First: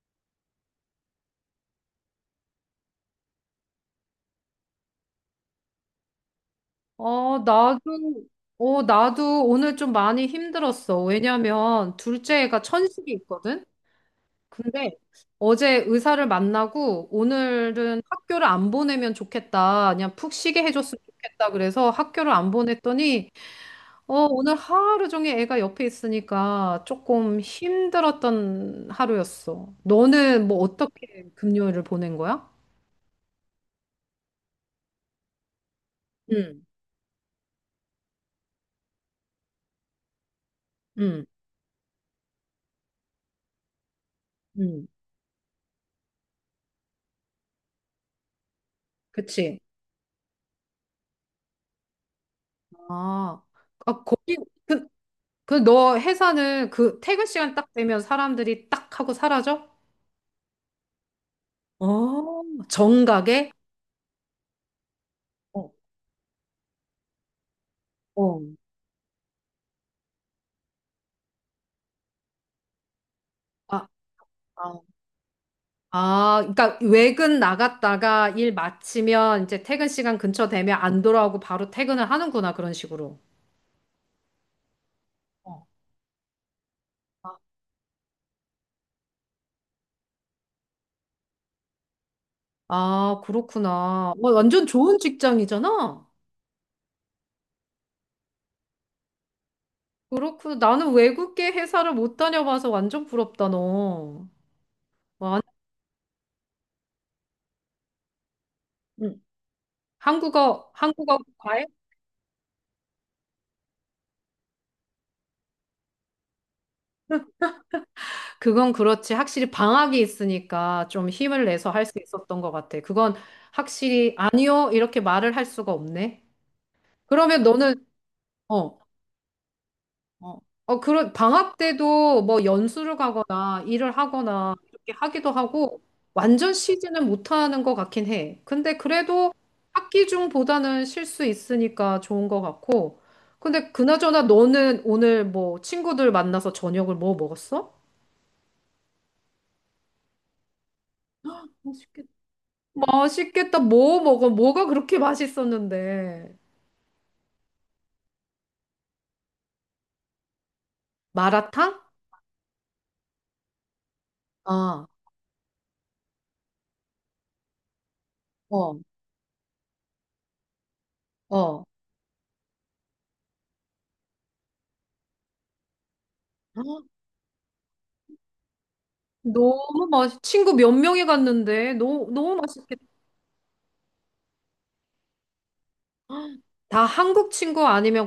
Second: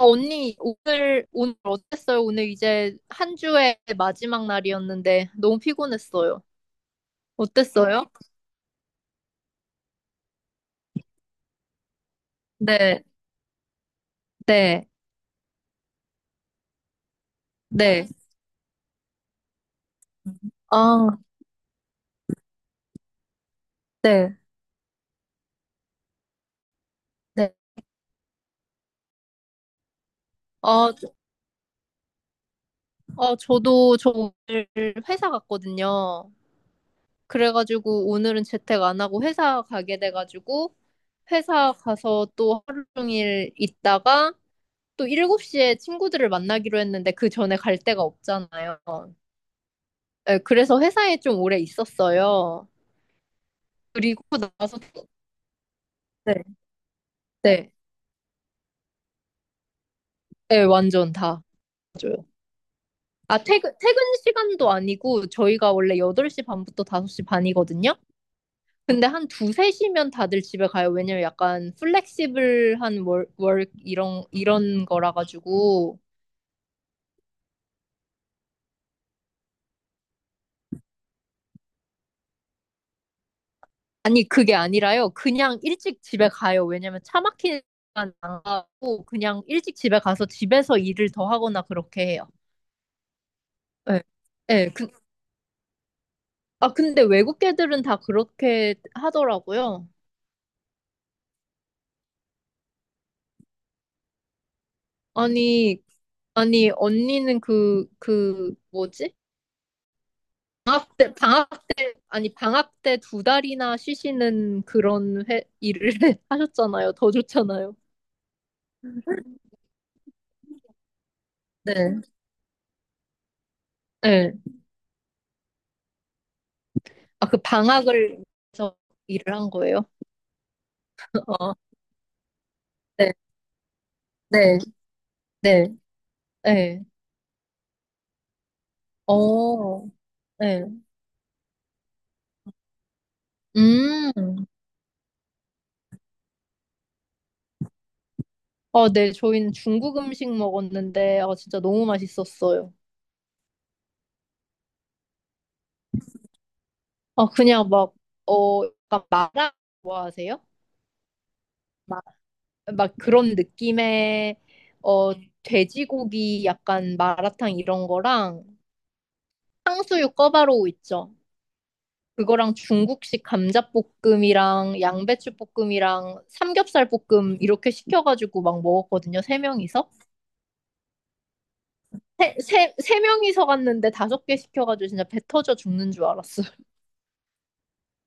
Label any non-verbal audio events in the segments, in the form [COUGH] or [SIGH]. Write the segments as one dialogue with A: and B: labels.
A: 언니, 오늘 어땠어요? 오늘 이제 한 주의 마지막 날이었는데 너무 피곤했어요.
B: 어, 나도,
A: 어땠어요?
B: 나도 오늘 좀 많이 힘들었어. 왜냐면 둘째 애가
A: 네,
B: 천식이 있거든?
A: 네,
B: 근데 어제 의사를 만나고 오늘은
A: 네.
B: 학교를 안 보내면 좋겠다. 그냥 푹 쉬게 해줬으면
A: 아,
B: 좋겠다. 그래서 학교를 안 보냈더니,
A: 네,
B: 오늘 하루 종일 애가 옆에 있으니까 조금
A: 네.
B: 힘들었던 하루였어. 너는 뭐
A: 아, 저-
B: 어떻게 금요일을 보낸 거야?
A: 아, 저도 오늘 회사 갔거든요.
B: 응.
A: 그래가지고 오늘은 재택 안 하고 회사 가게 돼가지고
B: 응.
A: 회사 가서 또 하루 종일 있다가
B: 응.
A: 또 7시에 친구들을 만나기로 했는데 그 전에 갈 데가 없잖아요.
B: 그치.
A: 네, 그래서 회사에 좀 오래 있었어요.
B: 아, 아,
A: 그리고 나서
B: 그- 그 너
A: 네.
B: 회사는 그 퇴근 시간
A: 네,
B: 딱 되면 사람들이 딱 하고 사라져?
A: 네, 완전 다 맞아요.
B: 어,
A: 아,
B: 정각에?
A: 퇴근 시간도 아니고
B: 어.
A: 저희가 원래 8시 반부터 5시 반이거든요.
B: 어.
A: 근데 한 2, 3시면 다들 집에 가요. 왜냐면 약간 플렉시블한 월
B: 아,
A: 이런
B: 아,
A: 이런 거라 가지고
B: 아, 그러니까 외근 나갔다가 일 마치면 이제 퇴근 시간 근처 되면 안 돌아오고 바로 퇴근을 하는구나, 그런 식으로.
A: 아니 그게 아니라요. 그냥
B: 어.
A: 일찍 집에 가요. 왜냐면 차 막히는 시간 안 가고 그냥 일찍 집에 가서 집에서 일을 더 하거나 그렇게 해요.
B: 아,
A: 네.
B: 그렇구나. 뭐 완전
A: 네,
B: 좋은 직장이잖아.
A: 아 근데 외국 애들은 다 그렇게 하더라고요.
B: 그렇구나. 나는 외국계 회사를 못 다녀봐서 완전 부럽다, 너. 와,
A: 아니, 아니, 언니는 뭐지?
B: 응. 한국어,
A: 방학 때,
B: 한국어
A: 방학, 아니, 방학 때 두 달이나 쉬시는 그런 일을 [LAUGHS] 하셨잖아요. 더 좋잖아요.
B: 그건 그렇지. 확실히 방학이 있으니까 좀 힘을 내서 할 수
A: 네.
B: 있었던 것 같아. 그건 확실히
A: 네.
B: 아니요. 이렇게 말을 할 수가 없네.
A: 아, 그
B: 그러면 너는,
A: 방학을 해서
B: 어,
A: 일을 한 거예요?
B: 어, 그런
A: [LAUGHS] 어,
B: 방학 때도 뭐 연수를
A: 네,
B: 가거나 일을 하거나
A: 네,
B: 이렇게 하기도
A: 네,
B: 하고 완전
A: 네.
B: 쉬지는 못하는 것 같긴 해. 근데 그래도
A: 어,
B: 학기
A: 네.
B: 중보다는 쉴 수 있으니까 좋은 것 같고. 근데 그나저나
A: 음.
B: 너는 오늘 뭐 친구들 만나서 저녁을 뭐 먹었어?
A: 아, 네. 저희는 중국 음식 먹었는데, 아, 진짜 너무 맛있었어요.
B: 맛있겠다. 뭐 먹어? 뭐가 그렇게 맛있었는데?
A: 아, 그냥 막, 어, 약간 마라 좋아하세요?
B: 마라탕?
A: 막 그런 느낌의
B: 아.
A: 어 돼지고기 약간 마라탕 이런 거랑
B: 어.
A: 탕수육 꿔바로우 있죠.
B: 어.
A: 그거랑 중국식 감자볶음이랑 양배추볶음이랑 삼겹살 볶음 이렇게 시켜가지고 막 먹었거든요. 세 명이서.
B: 친구 몇 명이 갔는데, 너무,
A: 세,
B: 너무
A: 세,
B: 맛있겠다.
A: 세 명이서 갔는데 다섯 개 시켜가지고 진짜 배 터져 죽는 줄 알았어요.
B: 다 한국 친구 아니면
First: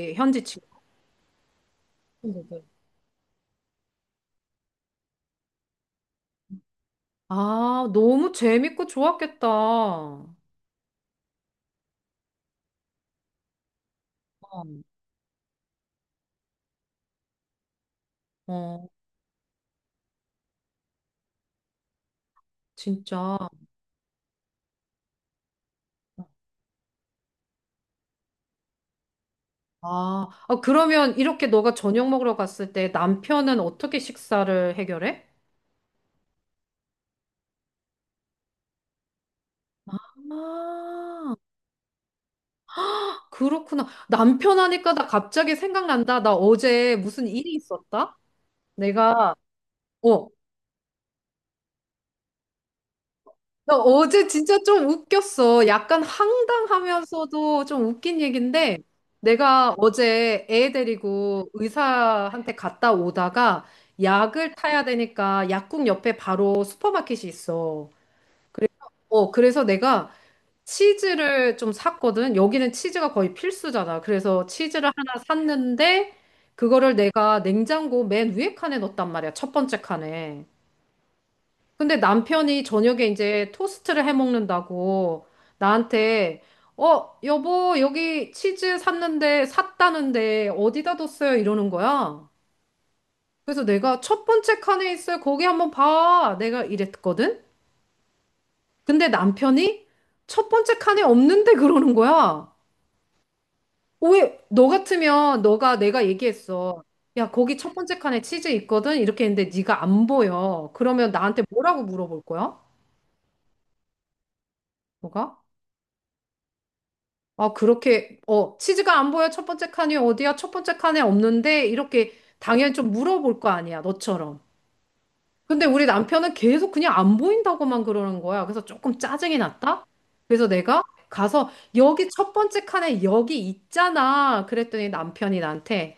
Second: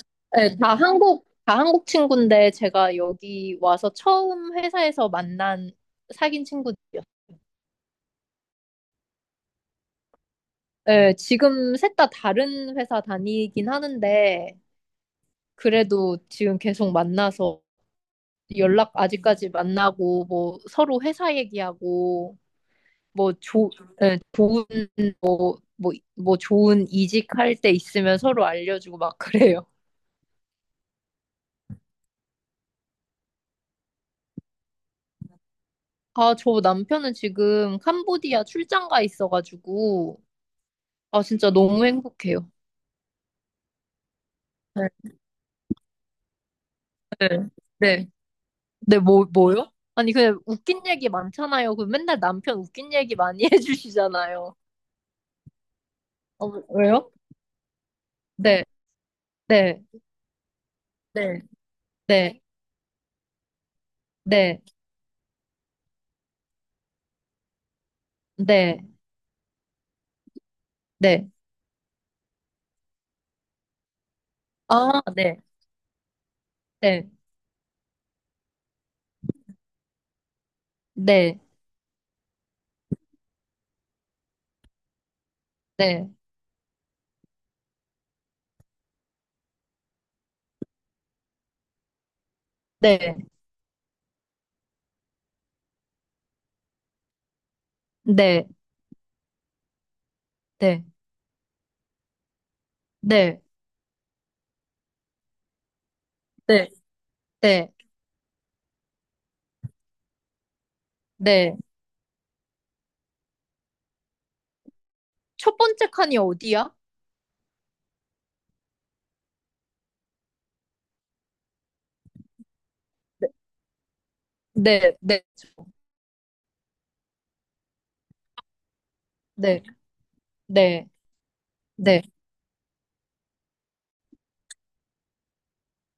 A: [LAUGHS]
B: 현지
A: 네,
B: 친구.
A: 다 한국 친구인데
B: 친구들.
A: 제가 여기 와서 처음 회사에서 만난 사귄 친구들이요. 었어
B: 아, 너무 재밌고 좋았겠다. 어.
A: 네, 지금 셋 다 다른 회사 다니긴 하는데, 그래도 지금 계속 만나서
B: 어.
A: 연락 아직까지 만나고, 뭐 서로 회사 얘기하고, 뭐
B: 진짜.
A: 조, 네, 뭐 좋은 이직할 때 있으면 서로 알려주고 막 그래요.
B: 아, 아, 그러면 이렇게 너가 저녁 먹으러 갔을 때 남편은 어떻게 식사를 해결해?
A: 아, 저 남편은 지금 캄보디아 출장 가 있어가지고, 아,
B: 아,
A: 진짜 너무 행복해요.
B: 그렇구나. 남편 하니까 나 갑자기 생각난다. 나 어제 무슨
A: 네.
B: 일이
A: 네.
B: 있었다?
A: 네, 뭐,
B: 내가,
A: 뭐요? 아니,
B: 어,
A: 그냥 웃긴 얘기 많잖아요. 그 맨날 남편 웃긴 얘기 많이 [LAUGHS]
B: 나 어제
A: 해주시잖아요.
B: 진짜 좀 웃겼어. 약간
A: 어, 왜요?
B: 황당하면서도 좀 웃긴
A: 네,
B: 얘긴데, 내가
A: 네,
B: 어제 애
A: 네,
B: 데리고
A: 네,
B: 의사한테 갔다 오다가 약을
A: 네,
B: 타야 되니까 약국 옆에 바로 슈퍼마켓이 있어. 그래,
A: 네,
B: 그래서 내가
A: 네.
B: 치즈를 좀 샀거든. 여기는 치즈가 거의 필수잖아. 그래서 치즈를
A: 아,
B: 하나
A: 네,
B: 샀는데 그거를
A: 네,
B: 내가 냉장고 맨 위에 칸에 넣었단 말이야. 첫 번째 칸에.
A: 네,
B: 근데 남편이 저녁에 이제 토스트를 해 먹는다고
A: 네,
B: 나한테 여보, 여기 치즈 샀는데 샀다는데 어디다 뒀어요? 이러는 거야.
A: 네,
B: 그래서 내가 첫 번째 칸에 있어요. 거기 한번 봐. 내가 이랬거든.
A: 네,
B: 근데 남편이 첫 번째
A: 네,
B: 칸에 없는데 그러는 거야.
A: 네,
B: 왜, 너 같으면 너가 내가
A: 네,
B: 얘기했어. 야, 거기
A: 네,
B: 첫 번째 칸에 치즈 있거든? 이렇게 했는데 네가 안 보여. 그러면 나한테
A: 네.
B: 뭐라고 물어볼 거야? 너가?
A: 첫 번째 칸이 어디야?
B: 아, 그렇게, 치즈가 안 보여. 첫 번째 칸이 어디야? 첫 번째 칸에 없는데? 이렇게 당연히 좀
A: 네,
B: 물어볼 거 아니야, 너처럼.
A: 네, 네,
B: 근데 우리 남편은 계속 그냥 안 보인다고만 그러는 거야. 그래서 조금 짜증이
A: 네,
B: 났다? 그래서 내가
A: 네,
B: 가서
A: 네,
B: 여기 첫 번째 칸에 여기 있잖아. 그랬더니 남편이 나한테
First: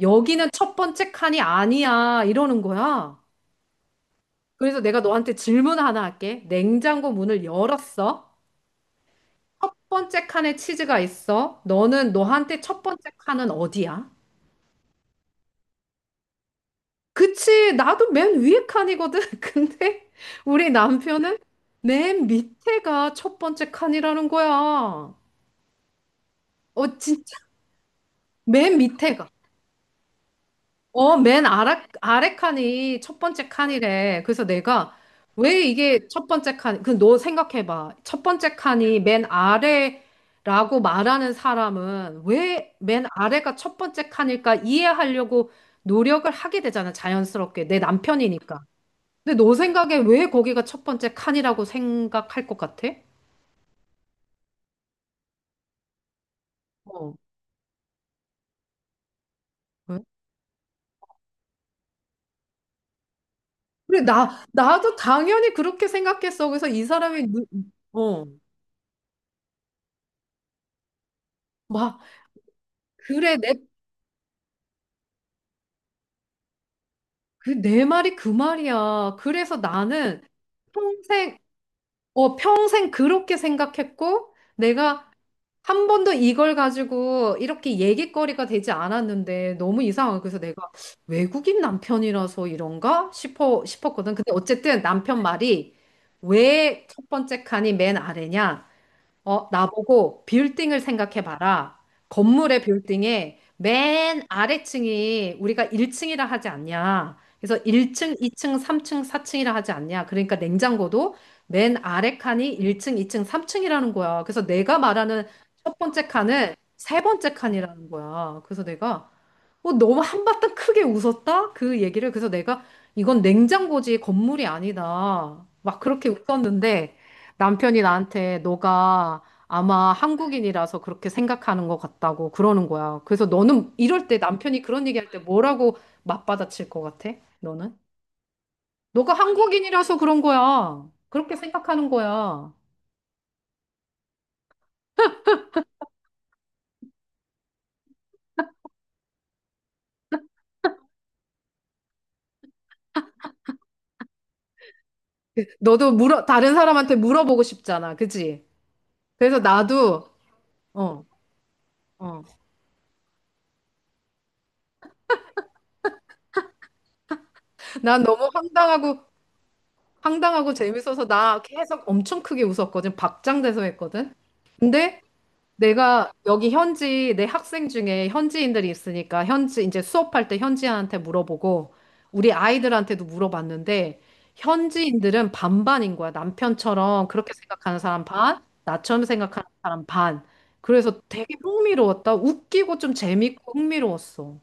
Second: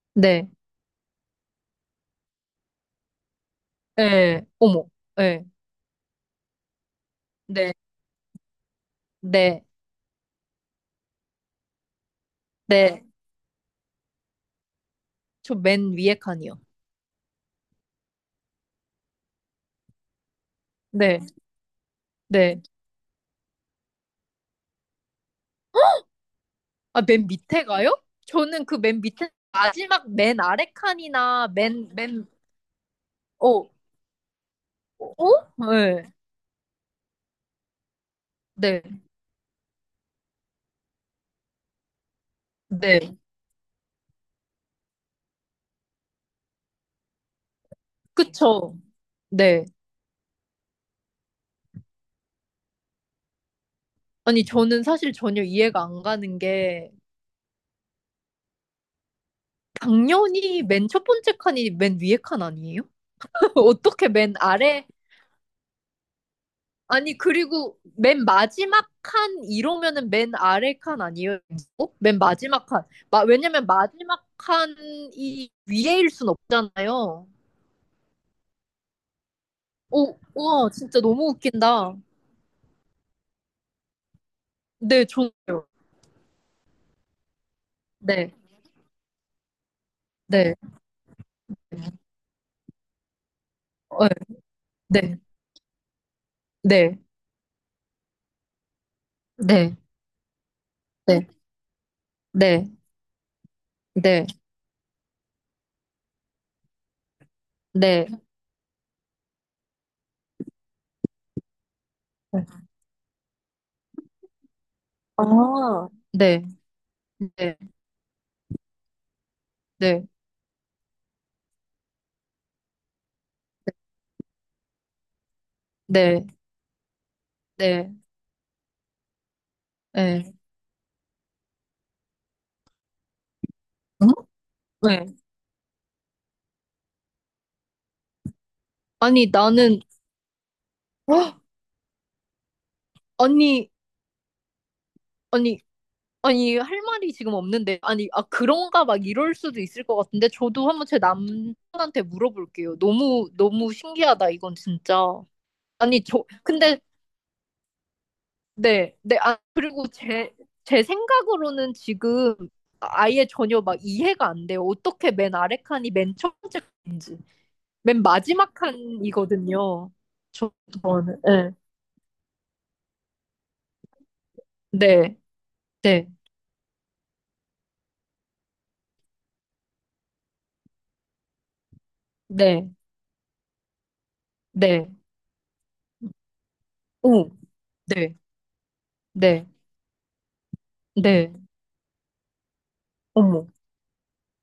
B: 여기는
A: 네,
B: 첫 번째 칸이 아니야. 이러는 거야.
A: 네,
B: 그래서
A: 어머,
B: 내가 너한테
A: 네,
B: 질문 하나 할게. 냉장고 문을
A: 네,
B: 열었어.
A: 네,
B: 첫 번째 칸에 치즈가 있어. 너는 너한테 첫
A: 네.
B: 번째 칸은 어디야?
A: 저 맨 위에 칸이요.
B: 그치, 나도 맨 위에 칸이거든. [LAUGHS] 근데 우리
A: 네,
B: 남편은 맨
A: 네.
B: 밑에가 첫 번째 칸이라는 거야. 어,
A: 아, 맨
B: 진짜?
A: 밑에 가요? 저는 그
B: 맨
A: 맨
B: 밑에가.
A: 밑에 마지막 맨 아래
B: 맨
A: 칸이나
B: 아래,
A: 맨, 맨,
B: 아래 칸이 첫 번째
A: 어,
B: 칸이래. 그래서 내가
A: 어?
B: 왜 이게
A: 네,
B: 첫 번째 칸, 그 너 생각해봐. 첫 번째
A: 네,
B: 칸이 맨 아래라고 말하는 사람은 왜 맨
A: 네.
B: 아래가 첫 번째 칸일까 이해하려고 노력을 하게 되잖아, 자연스럽게. 내 남편이니까.
A: 그쵸.
B: 근데 너
A: 네.
B: 생각에 왜 거기가 첫 번째 칸이라고 생각할 것 같아?
A: 아니, 저는 사실 전혀 이해가 안 가는 게,
B: 어. 응?
A: 당연히 맨 첫 번째 칸이 맨 위에 칸 아니에요? [LAUGHS]
B: 그래,
A: 어떻게 맨
B: 나,
A: 아래?
B: 나도 당연히 그렇게 생각했어. 그래서 이
A: 아니,
B: 사람이,
A: 그리고
B: 어,
A: 맨 마지막 칸 이러면은 맨 아래 칸 아니에요? 어?
B: 막,
A: 맨 마지막 칸.
B: 그래, 내,
A: 왜냐면 마지막 칸이 위에일 순 없잖아요.
B: 내 말이 그 말이야. 그래서
A: 오,
B: 나는
A: 우와, 진짜 너무
B: 평생,
A: 웃긴다.
B: 평생 그렇게 생각했고,
A: 네,
B: 내가
A: 좋네요.
B: 한 번도 이걸 가지고 이렇게
A: 네,
B: 얘기거리가 되지 않았는데 너무 이상하고 그래서
A: 네,
B: 내가 외국인 남편이라서 이런가 싶어
A: 어,
B: 싶었거든. 근데 어쨌든
A: 네,
B: 남편 말이 왜
A: 네,
B: 첫 번째 칸이 맨 아래냐?
A: 네,
B: 나보고 빌딩을
A: 네,
B: 생각해봐라. 건물의
A: 네,
B: 빌딩에 맨
A: 네,
B: 아래층이 우리가 1층이라 하지 않냐. 그래서
A: 네,
B: 1층, 2층, 3층, 4층이라 하지 않냐. 그러니까 냉장고도 맨 아래 칸이 1층, 2층, 3층이라는 거야. 그래서 내가 말하는 첫
A: 아,
B: 번째
A: 네,
B: 칸은 세 번째
A: 네,
B: 칸이라는 거야. 그래서 내가, 너무
A: 네,
B: 한바탕 크게 웃었다? 그 얘기를. 그래서 내가 이건 냉장고지 건물이 아니다. 막 그렇게
A: 네,
B: 웃었는데 남편이
A: 네,
B: 나한테 너가 아마
A: 네,
B: 한국인이라서 그렇게 생각하는 것 같다고 그러는 거야. 그래서 너는 이럴
A: 응?
B: 때 남편이 그런
A: 네.
B: 얘기할 때 뭐라고 맞받아칠 것 같아? 너는? 너가
A: 아니, 나는,
B: 한국인이라서 그런 거야.
A: 헉!
B: 그렇게 생각하는 거야.
A: 아니, 아니, 아니, 할 말이 지금 없는데, 아니, 아, 그런가 막 이럴 수도 있을 것 같은데, 저도 한번 제 남편한테 물어볼게요. 너무, 너무 신기하다, 이건 진짜.
B: 너도
A: 아니,
B: 물어,
A: 저,
B: 다른
A: 근데
B: 사람한테 물어보고 싶잖아. 그지?
A: 네, 네, 아,
B: 그래서
A: 그리고
B: 나도.
A: 제
B: 어.
A: 생각으로는
B: 어.
A: 지금 아예 전혀 막 이해가 안 돼요. 어떻게 맨 아래 칸이 맨 첫 번째 칸인지. 맨
B: 난 너무
A: 마지막
B: 황당하고
A: 칸이거든요. 저-
B: 황당하고 재밌어서
A: 저는,
B: 나
A: 네,
B: 계속 엄청 크게 웃었거든. 박장대소 했거든. 근데
A: 네, 네,
B: 내가 여기 현지 내 학생 중에 현지인들이 있으니까 현지 이제 수업할 때 현지인한테 물어보고 우리
A: 네,
B: 아이들한테도 물어봤는데
A: 네,
B: 현지인들은 반반인 거야. 남편처럼
A: 오,
B: 그렇게 생각하는 사람
A: 네,
B: 반, 나처럼 생각하는
A: 네,
B: 사람 반. 그래서
A: 네,
B: 되게 흥미로웠다. 웃기고 좀
A: 어머.
B: 재밌고 흥미로웠어.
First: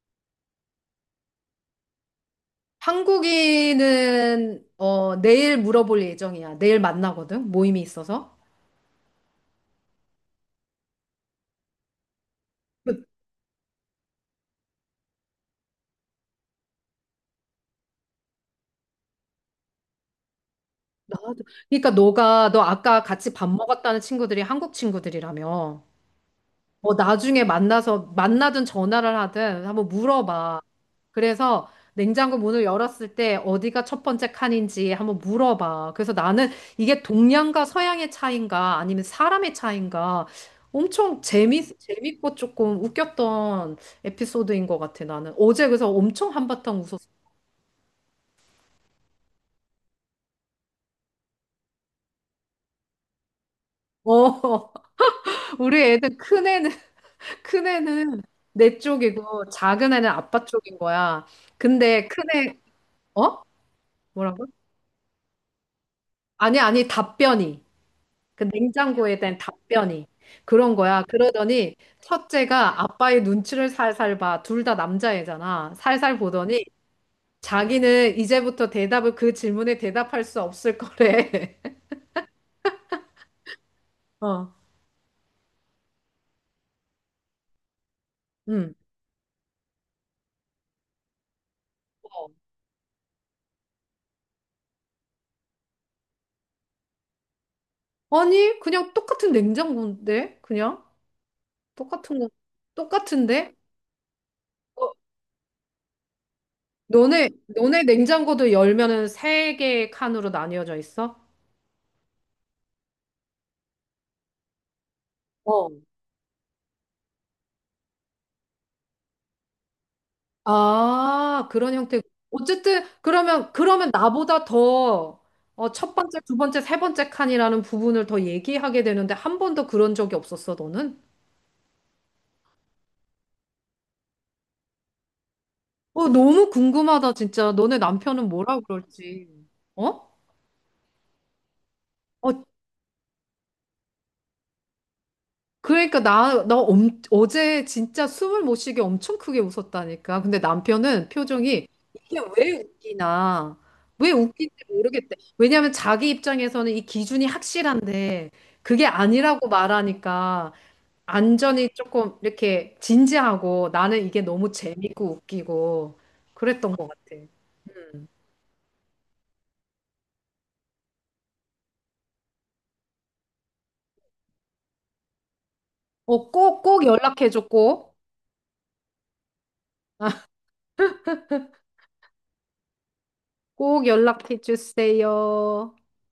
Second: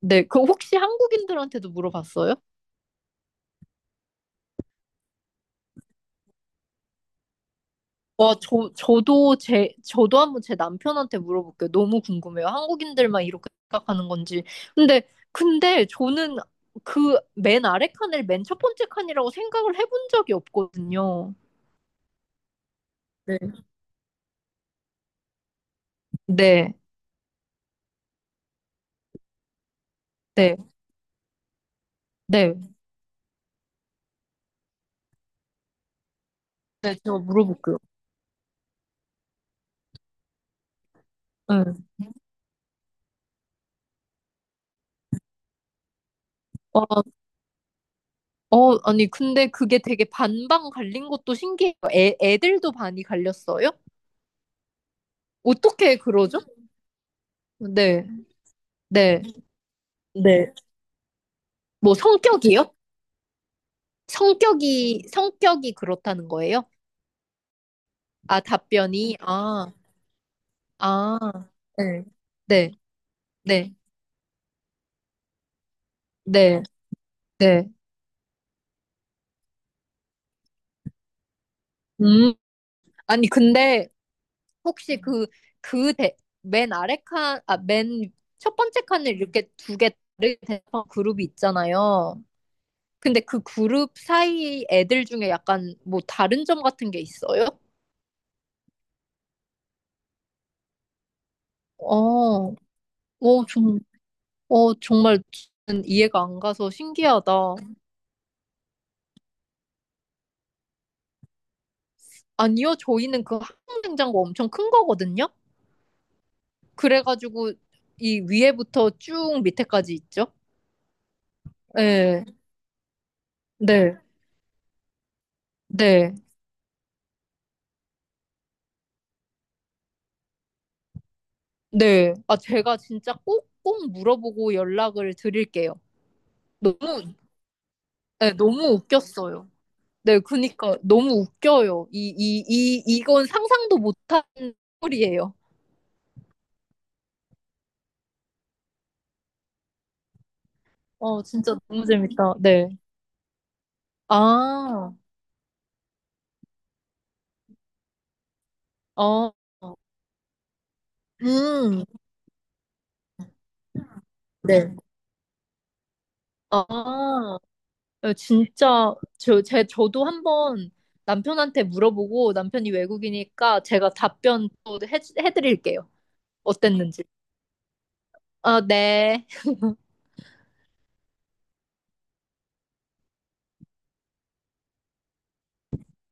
A: 네, 그 혹시 한국인들한테도 물어봤어요?
B: 한국인은 내일 물어볼 예정이야. 내일 만나거든. 모임이
A: 와,
B: 있어서.
A: 저도 한번 제 남편한테 물어볼게요. 너무 궁금해요. 한국인들만 이렇게 생각하는 건지. 근데, 근데 저는 그 맨 아래 칸을 맨 첫 번째 칸이라고 생각을 해본 적이
B: 아,
A: 없거든요.
B: 그러니까 너가 너 아까 같이
A: 네.
B: 밥 먹었다는 친구들이 한국 친구들이라며.
A: 네,
B: 뭐 나중에 만나서 만나든 전화를 하든 한번
A: 네,
B: 물어봐. 그래서 냉장고
A: 네.
B: 문을 열었을 때 어디가 첫 번째 칸인지 한번 물어봐. 그래서 나는
A: 네,
B: 이게
A: 제가
B: 동양과
A: 물어볼게요.
B: 서양의 차이인가 아니면 사람의 차이인가 엄청 재미
A: 네.
B: 재밌고 조금 웃겼던 에피소드인 것 같아 나는. 어제 그래서 엄청 한바탕
A: 어,
B: 웃었어.
A: 어, 아니, 근데 그게 되게 반반 갈린 것도 신기해요. 애들도 반이 갈렸어요?
B: 어, [LAUGHS] 우리
A: 어떻게
B: 애들
A: 그러죠?
B: 큰 애는
A: 네,
B: 큰애는 내
A: 네,
B: 쪽이고 작은 애는 아빠
A: 네.
B: 쪽인 거야.
A: 뭐
B: 근데 큰애.
A: 성격이요?
B: 어? 뭐라고?
A: 성격이 그렇다는
B: 아니,
A: 거예요?
B: 아니, 답변이
A: 아,
B: 그 냉장고에 대한
A: 아,
B: 답변이 그런 거야.
A: 아,
B: 그러더니
A: 네, 네,
B: 첫째가 아빠의 눈치를
A: 네,
B: 살살 봐. 둘 다 남자애잖아. 살살
A: 네,
B: 보더니
A: 네.
B: 자기는 이제부터 대답을 그 질문에 대답할 수 없을 거래.
A: 음, 아니, 근데
B: [LAUGHS] 어.
A: 혹시 그 맨 아래 칸, 아, 맨 첫
B: 음.
A: 번째 칸을 이렇게 두 개 다르게 된 그룹이 있잖아요. 근데 그 그룹 사이 애들 중에 약간 뭐 다른 점 같은 게 있어요?
B: 아니, 그냥 똑같은 냉장고인데 그냥 똑같은 거
A: 어, 어,
B: 똑같은데?
A: 좀, 어,
B: 어,
A: 정말 저는 이해가 안 가서
B: 너네,
A: 신기하다.
B: 너네 냉장고도 열면은 세 개의 칸으로 나뉘어져 있어?
A: 아니요, 저희는 그 항공 냉장고 엄청 큰 거거든요.
B: 어.
A: 그래가지고 이 위에부터 쭉 밑에까지 있죠.
B: 아, 그런 형태.
A: 네,
B: 어쨌든, 그러면
A: 네,
B: 나보다 더, 첫
A: 네,
B: 번째, 두 번째, 세 번째 칸이라는 부분을 더 얘기하게 되는데, 한 번도 그런 적이 없었어, 너는?
A: 네. 아, 제가 진짜 꼭꼭 물어보고 연락을 드릴게요.
B: 너무
A: 너무,
B: 궁금하다, 진짜. 너네 남편은
A: 네,
B: 뭐라
A: 너무
B: 그럴지.
A: 웃겼어요.
B: 어?
A: 네, 그니까 너무 웃겨요. 이,
B: 어,
A: 이, 이, 이건 상상도 못한 소리예요.
B: 그러니까 어제 진짜 숨을 못 쉬게 엄청 크게 웃었다니까. 근데 남편은
A: 어, 진짜
B: 표정이
A: 너무
B: 이게
A: 재밌다.
B: 왜
A: 네.
B: 웃기나, 왜 웃긴지
A: 아,
B: 모르겠대. 왜냐하면 자기 입장에서는 이 기준이 확실한데 그게
A: 어,
B: 아니라고 말하니까 안전이
A: 음,
B: 조금 이렇게 진지하고 나는 이게 너무
A: 네.
B: 재밌고 웃기고 그랬던 것 같아.
A: 아. 예, 진짜 저도 한번 남편한테 물어보고 남편이 외국이니까 제가 답변 또 해드릴게요.
B: 꼭, 꼭
A: 어땠는지.
B: 연락해줘, 꼭.
A: 아, 네.
B: 꼭 연락해주세요.